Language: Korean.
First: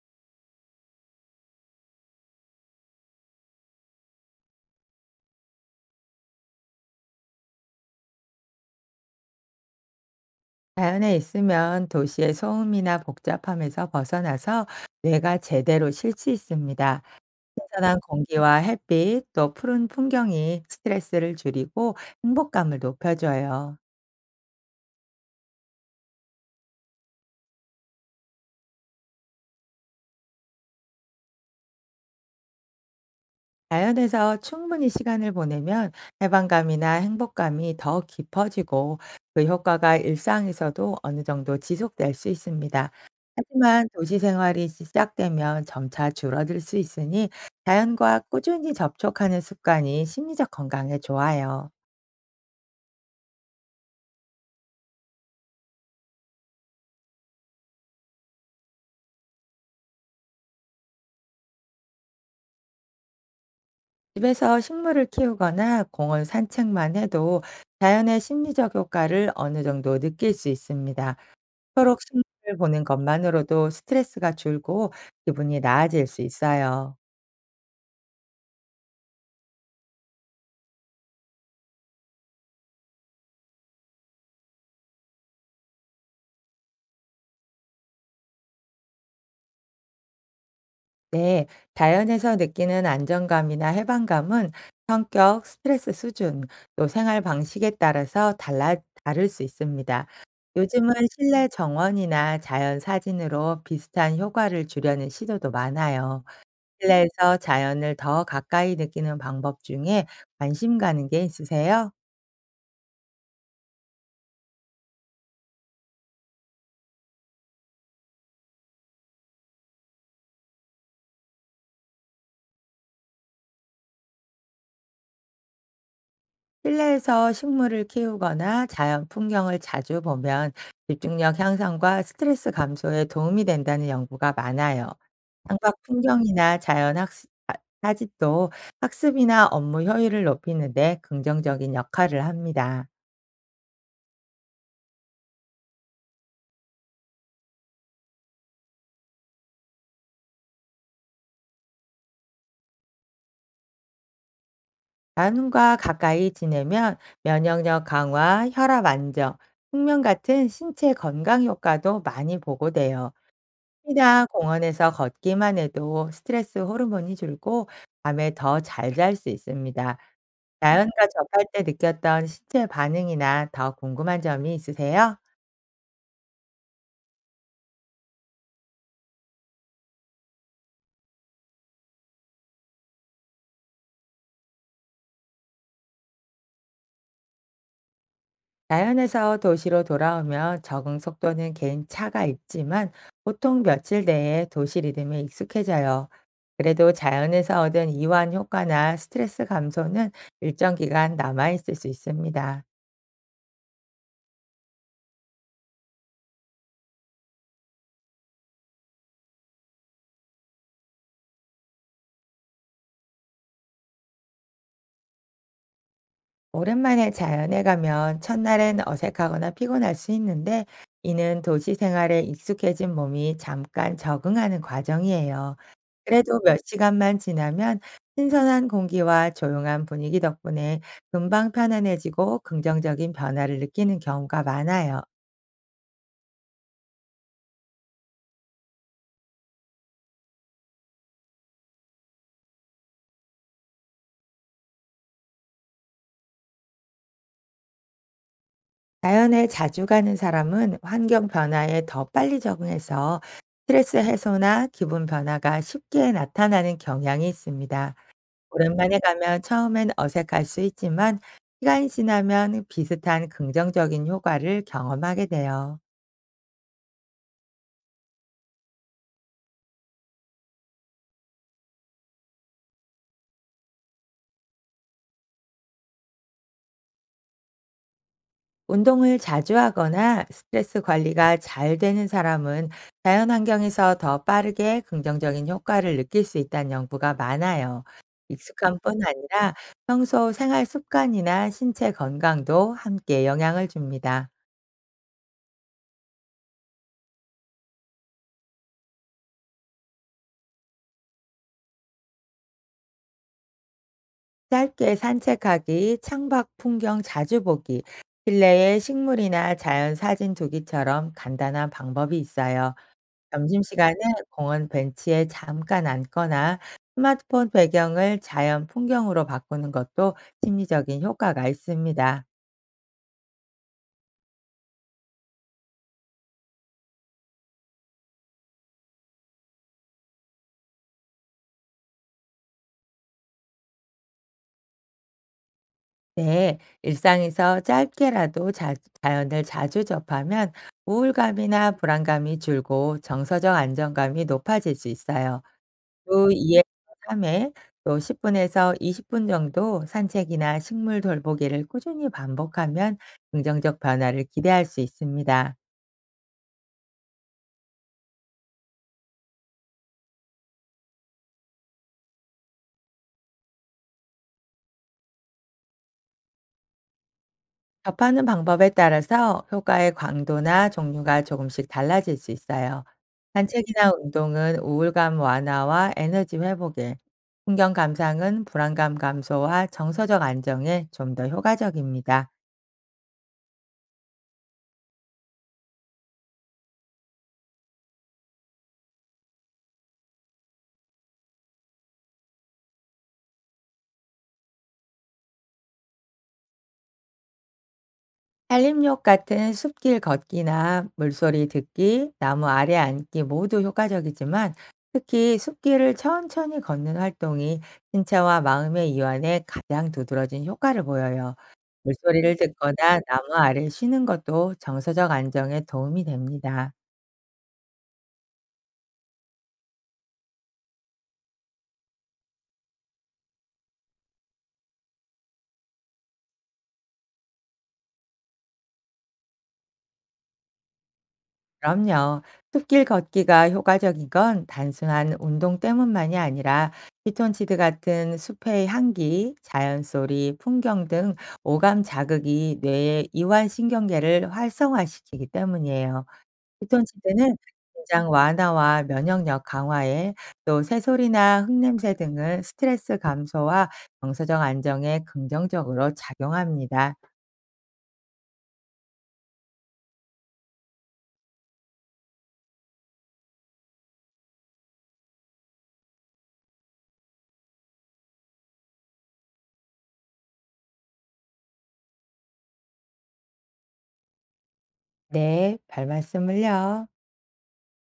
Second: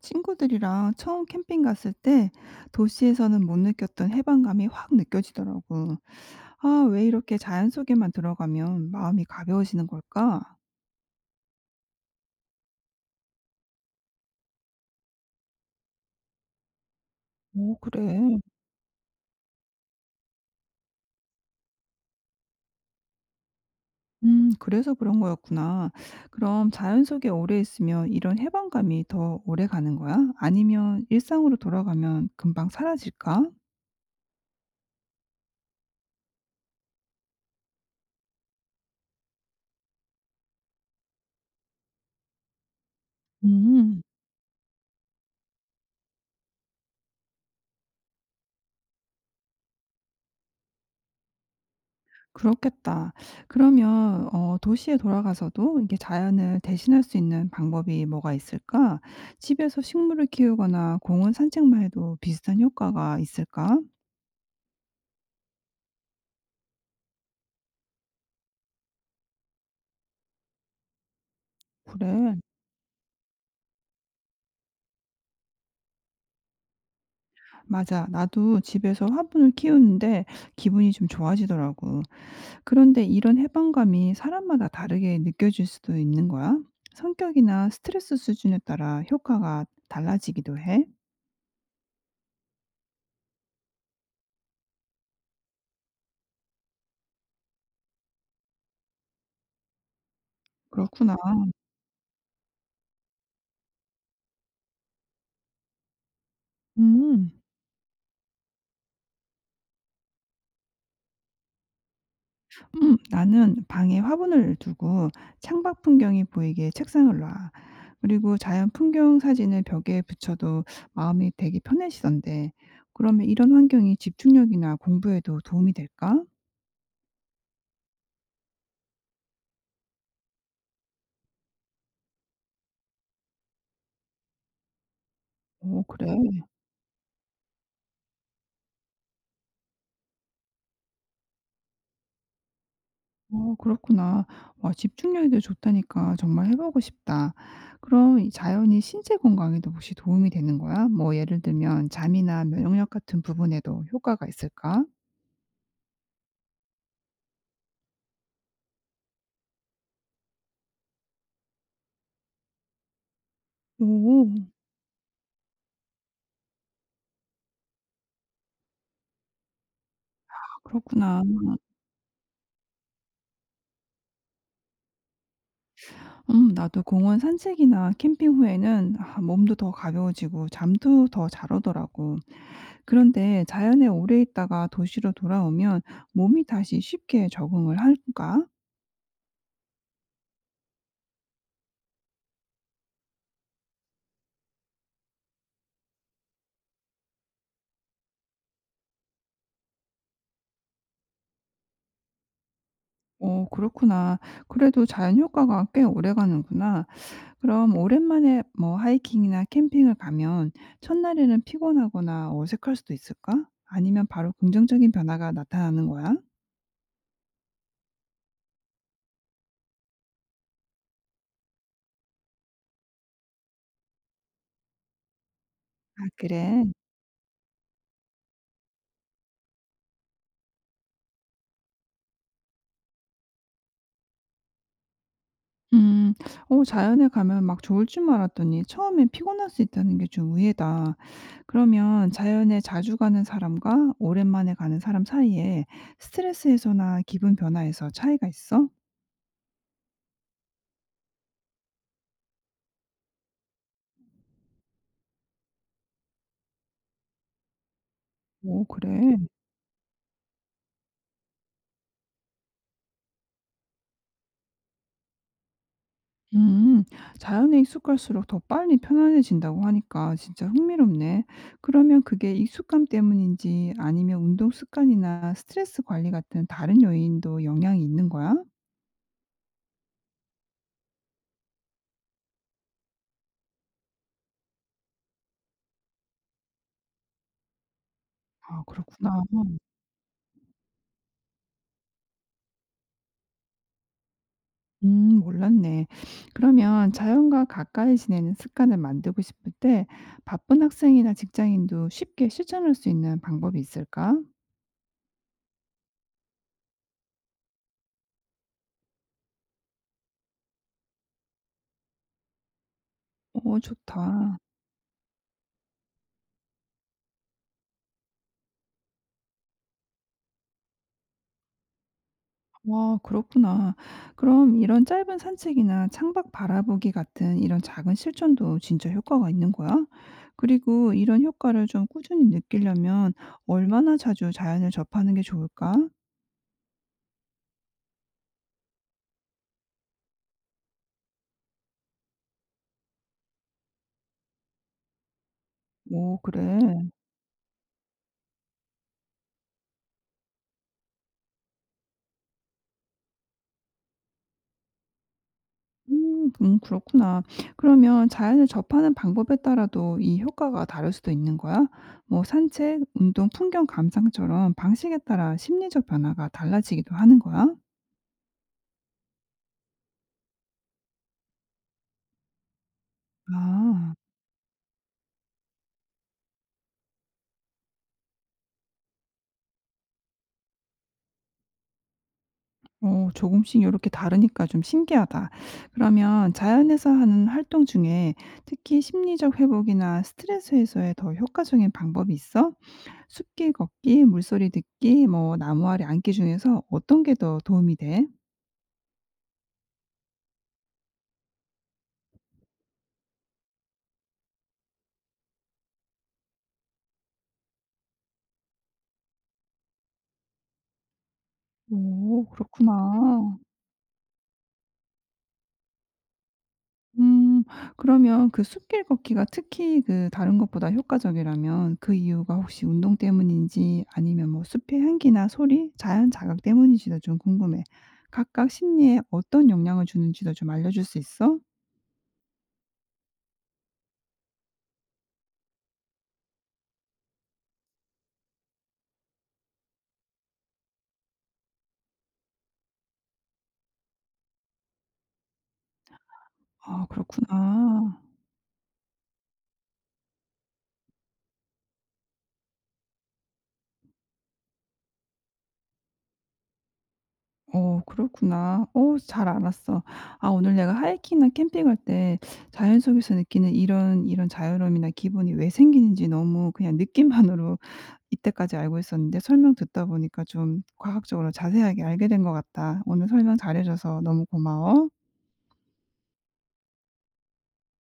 친구들이랑 처음 캠핑 갔을 때 도시에서는 못 느꼈던 해방감이 확 느껴지더라고. 아, 왜 이렇게 자연 속에만 들어가면 마음이 가벼워지는 걸까? 자연에 있으면 도시의 소음이나 복잡함에서 벗어나서 뇌가 제대로 쉴 수 있습니다. 오, 신선한 그래. 공기와 햇빛, 또 푸른 풍경이 스트레스를 줄이고 행복감을 높여줘요. 그래서 그런 거였구나. 그럼 자연 속에 오래 있으면 이런 해방감이 더 오래 가는 거야? 아니면 일상으로 돌아가면 금방 사라질까? 자연에서 충분히 시간을 보내면 해방감이나 행복감이 더 깊어지고 그 효과가 일상에서도 어느 정도 지속될 수 있습니다. 하지만 음. 도시 생활이 시작되면 점차 줄어들 수 있으니 자연과 꾸준히 접촉하는 습관이 심리적 건강에 좋아요. 그렇겠다. 그러면 도시에 돌아가서도 이게 자연을 대신할 수 있는 방법이 뭐가 있을까? 집에서 식물을 키우거나 공원 산책만 해도 비슷한 효과가 있을까? 집에서 식물을 키우거나 공원 산책만 해도 자연의 심리적 효과를 어느 정도 느낄 수 있습니다. 서로 그래. 승부를 보는 것만으로도 스트레스가 줄고 기분이 나아질 수 있어요. 맞아. 나도 집에서 화분을 키우는데 기분이 좀 좋아지더라고. 그런데 이런 해방감이 사람마다 다르게 느껴질 수도 있는 거야? 성격이나 스트레스 수준에 따라 효과가 달라지기도 해? 네, 자연에서 느끼는 안정감이나 해방감은 성격, 스트레스 수준, 또 생활 방식에 따라서 다를 수 있습니다. 요즘은 그렇구나. 실내 정원이나 자연 사진으로 비슷한 효과를 주려는 시도도 많아요. 음. 실내에서 자연을 더 가까이 느끼는 방법 중에 관심 가는 게 있으세요? 나는 방에 화분을 두고 창밖 풍경이 보이게 책상을 놔. 그리고 자연 풍경 사진을 벽에 붙여도 마음이 되게 편해지던데. 그러면 이런 환경이 집중력이나 공부에도 도움이 될까? 실내에서 식물을 키우거나 자연 풍경을 자주 보면 집중력 향상과 스트레스 감소에 도움이 된다는 연구가 많아요. 오, 창밖 그래. 풍경이나 자연 학습, 사진도 학습이나 업무 효율을 높이는데 긍정적인 역할을 합니다. 어, 그렇구나. 와, 집중력에도 좋다니까 정말 해보고 싶다. 그럼 이 자연이 신체 건강에도 혹시 도움이 되는 거야? 뭐 예를 들면 잠이나 면역력 같은 부분에도 효과가 있을까? 자연과 가까이 지내면 면역력 강화, 혈압 안정, 숙면 같은 신체 건강 효과도 많이 보고돼요. 혼자 오, 공원에서 걷기만 해도 스트레스 호르몬이 줄고 밤에 더 잘 잘 수 있습니다. 아, 자연과 그렇구나. 접할 때 느꼈던 신체 반응이나 더 궁금한 점이 있으세요? 나도 공원 산책이나 캠핑 후에는 아, 몸도 더 가벼워지고 잠도 더 잘 오더라고. 그런데 자연에 오래 있다가 도시로 돌아오면 몸이 다시 쉽게 적응을 할까? 자연에서 도시로 돌아오면 적응 속도는 개인 차가 있지만 보통 며칠 내에 도시 리듬에 익숙해져요. 그래도 자연에서 얻은 이완 효과나 스트레스 감소는 일정 기간 남아있을 수 있습니다. 어, 그렇구나. 그래도 자연 효과가 꽤 오래 가는구나. 그럼 오랜만에 뭐 하이킹이나 캠핑을 가면 첫날에는 피곤하거나 어색할 수도 있을까? 아니면 바로 긍정적인 변화가 나타나는 거야? 오랜만에 자연에 가면 첫날엔 어색하거나 피곤할 수 있는데 이는 도시 생활에 익숙해진 몸이 잠깐 적응하는 과정이에요. 아, 그래도 몇 그래. 시간만 지나면 신선한 공기와 조용한 분위기 덕분에 금방 편안해지고 긍정적인 변화를 느끼는 경우가 많아요. 음. 자연에 가면 막 좋을 줄 알았더니 처음엔 피곤할 수 있다는 게 좀 의외다. 그러면 자연에 자주 가는 사람과 오랜만에 가는 사람 사이에 스트레스 해소나 기분 변화에서 차이가 있어? 자연에 자주 가는 사람은 환경 변화에 더 빨리 적응해서 스트레스 해소나 기분 변화가 쉽게 나타나는 경향이 있습니다. 오, 오랜만에 그래. 가면 처음엔 어색할 수 있지만 시간이 지나면 비슷한 긍정적인 효과를 경험하게 돼요. 음. 자연에 익숙할수록 더 빨리 편안해진다고 하니까 진짜 흥미롭네. 그러면 그게 익숙감 때문인지 아니면 운동 습관이나 스트레스 관리 같은 다른 요인도 영향이 있는 거야? 운동을 자주 하거나 스트레스 관리가 잘 되는 사람은 자연 환경에서 더 빠르게 긍정적인 효과를 느낄 수 있다는 연구가 많아요. 아, 익숙함뿐 그렇구나. 아니라 평소 생활 습관이나 신체 건강도 함께 영향을 줍니다. 몰랐네. 그러면 자연과 가까이 지내는 습관을 만들고 싶을 때 바쁜 학생이나 직장인도 쉽게 실천할 수 있는 방법이 있을까? 짧게 산책하기, 창밖 풍경 자주 보기, 실내에 식물이나 자연 사진 두기처럼 간단한 방법이 있어요. 오, 점심시간에 좋다. 공원 벤치에 잠깐 앉거나 스마트폰 배경을 자연 풍경으로 바꾸는 것도 심리적인 효과가 있습니다. 와, 그렇구나. 그럼 이런 짧은 산책이나 창밖 바라보기 같은 이런 작은 실천도 진짜 효과가 있는 거야? 그리고 이런 효과를 좀 꾸준히 느끼려면 얼마나 자주 자연을 접하는 게 좋을까? 네, 일상에서 짧게라도 자연을 자주 접하면 우울감이나 불안감이 줄고 정서적 안정감이 높아질 수 있어요. 오, 주 2 에서 그래. 3회 또 10분 분에서 20분 정도 산책이나 식물 돌보기를 꾸준히 반복하면 긍정적 변화를 기대할 수 있습니다. 음. 그렇구나. 그러면 자연을 접하는 방법에 따라도 이 효과가 다를 수도 있는 거야? 뭐 산책, 운동, 풍경 감상처럼 방식에 따라 심리적 변화가 달라지기도 하는 거야? 접하는 방법에 따라서 효과의 광도나 종류가 조금씩 달라질 수 있어요. 산책이나 아. 운동은 우울감 완화와 에너지 회복에, 풍경 감상은 불안감 감소와 정서적 안정에 좀 더 효과적입니다. 조금씩 이렇게 다르니까 좀 신기하다. 그러면 자연에서 하는 활동 중에 특히 심리적 회복이나 스트레스 해소에 더 효과적인 방법이 있어? 숲길 걷기, 물소리 듣기, 뭐 나무 아래 앉기 중에서 어떤 게 더 도움이 돼? 산림욕 같은 숲길 걷기나 물소리 듣기, 나무 아래 앉기 모두 효과적이지만 특히 숲길을 천천히 걷는 활동이 신체와 마음의 이완에 가장 두드러진 효과를 보여요. 오, 물소리를 듣거나 나무 그렇구나. 아래 쉬는 것도 정서적 안정에 도움이 됩니다. 음. 그러면 그 숲길 걷기가 특히 그 다른 것보다 효과적이라면 그 이유가 혹시 운동 때문인지 아니면 뭐 숲의 향기나 소리, 자연 자극 때문인지도 좀 궁금해. 각각 심리에 어떤 영향을 주는지도 좀 알려줄 수 있어? 그럼요. 숲길 걷기가 효과적인 건 단순한 운동 때문만이 아니라 피톤치드 같은 숲의 향기, 자연 소리, 풍경 등 오감 자극이 뇌의 이완 신경계를 활성화시키기 때문이에요. 아, 피톤치드는 그렇구나. 긴장 완화와 면역력 강화에 또 새소리나 흙냄새 등은 스트레스 감소와 정서적 안정에 긍정적으로 작용합니다. 어, 그렇구나. 어, 잘 알았어. 아, 오늘 내가 하이킹이나 캠핑할 때 자연 속에서 느끼는 이런 자유로움이나 기분이 왜 생기는지 너무 그냥 느낌만으로 이때까지 알고 있었는데 설명 듣다 보니까 좀 과학적으로 자세하게 알게 된 것 같다. 오늘 설명 잘해 줘서 너무 고마워. 네, 별 말씀을요.